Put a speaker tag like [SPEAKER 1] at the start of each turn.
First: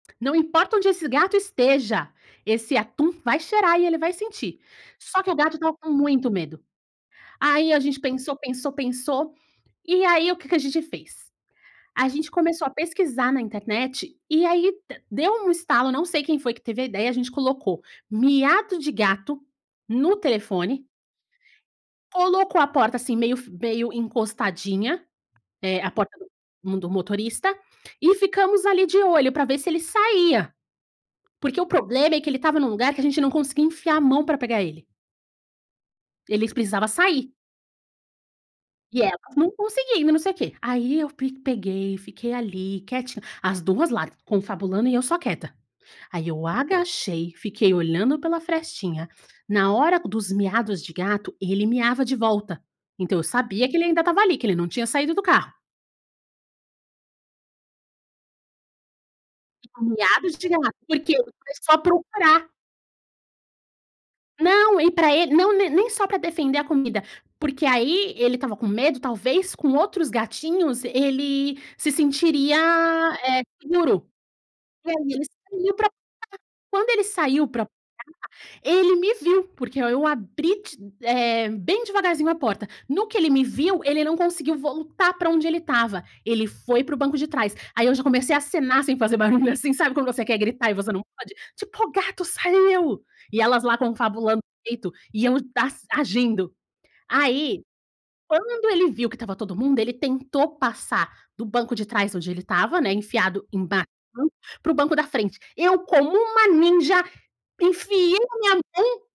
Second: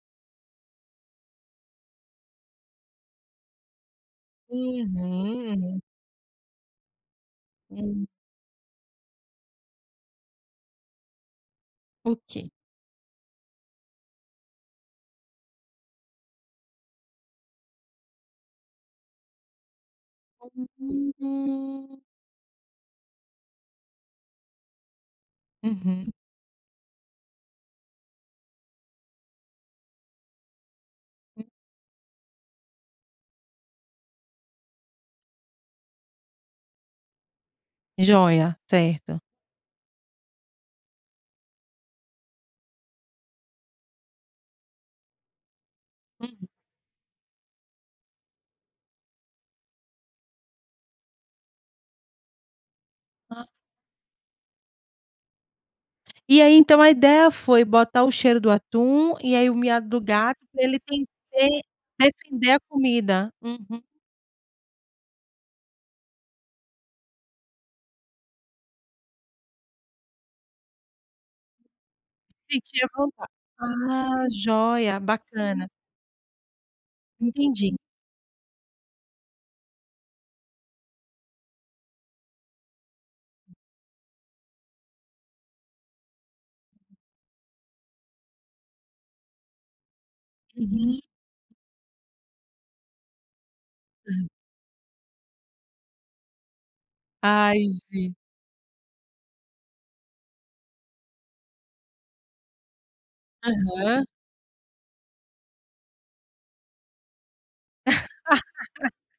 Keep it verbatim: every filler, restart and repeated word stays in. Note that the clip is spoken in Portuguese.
[SPEAKER 1] "Não importa onde esse gato esteja, esse atum vai cheirar e ele vai sentir.", só que o gato estava
[SPEAKER 2] Uhum.
[SPEAKER 1] com muito medo. Aí a gente
[SPEAKER 2] Hum.
[SPEAKER 1] pensou, pensou, pensou, e aí o que que a gente fez? A
[SPEAKER 2] O
[SPEAKER 1] gente
[SPEAKER 2] que?
[SPEAKER 1] começou a pesquisar na internet, e aí de deu um estalo, não sei quem foi que teve a ideia, a gente colocou "miado de gato" no telefone
[SPEAKER 2] Uhum, hum.
[SPEAKER 1] colocou a porta, assim, meio f meio encostadinha, eh, a
[SPEAKER 2] Uhum.
[SPEAKER 1] porta do mun do motorista, e ficamos ali de olho, para ver se ele saía,
[SPEAKER 2] Hum.
[SPEAKER 1] porque o problema é que ele estava em um lugar, que a gente não conseguia enfiar a mão para pegar ele. Eles precisava sair
[SPEAKER 2] Joia,
[SPEAKER 1] e
[SPEAKER 2] certo.
[SPEAKER 1] elas não conseguindo e não sei quê. Aí eu pi peguei, fiquei ali quietinha, as duas lá, confabulando e eu só quieta. Aí
[SPEAKER 2] Uhum.
[SPEAKER 1] eu agachei, fiquei olhando pela frestinha, na hora dos miados de gato, ele miava de volta. Então, eu
[SPEAKER 2] Hã.
[SPEAKER 1] sabia que ele ainda estava ali, que ele não tinha saído do carro
[SPEAKER 2] E aí, então, a ideia foi botar o cheiro do atum, e aí o miado do
[SPEAKER 1] Miados
[SPEAKER 2] gato
[SPEAKER 1] de gato,
[SPEAKER 2] ele tem
[SPEAKER 1] porque foi
[SPEAKER 2] que
[SPEAKER 1] só procurar
[SPEAKER 2] defender a comida? Uhum.
[SPEAKER 1] Não, e pra ele não, ne nem só pra defender a comida, porque aí ele estava com medo, talvez, com outros gatinhos ele se
[SPEAKER 2] Se
[SPEAKER 1] sentiria,
[SPEAKER 2] sentir à vontade.
[SPEAKER 1] eh, seguro.
[SPEAKER 2] Ah,
[SPEAKER 1] E aí
[SPEAKER 2] joia.
[SPEAKER 1] ele
[SPEAKER 2] Bacana.
[SPEAKER 1] saiu pra [unintelligible] quando ele saiu pra
[SPEAKER 2] Entendi.
[SPEAKER 1] [unintelligible] ele me viu, porque oi eu abri ti eh, bem devagarzinho a porta. No que ele me viu, ele não conseguiu voltar para onde ele estava, ele foi para o banco de trás. Aí eu já comecei a acenar, sem fazer barulho, assim, sabe quando você quer gritar e você
[SPEAKER 2] Uhum.
[SPEAKER 1] não pode? Tipo: "O gato saiu!" e elas lá
[SPEAKER 2] Hã.
[SPEAKER 1] confabulando [unintelligible] peito e eu dass agindo. Aí,
[SPEAKER 2] Ai, gente.
[SPEAKER 1] quando ele viu que estava todo mundo, ele tentou passar do banco de trás onde ele estava, né, enfiado embaixo,
[SPEAKER 2] Aham.
[SPEAKER 1] para o banco da frente. Eu, como uma ninja, enfiei na minha mão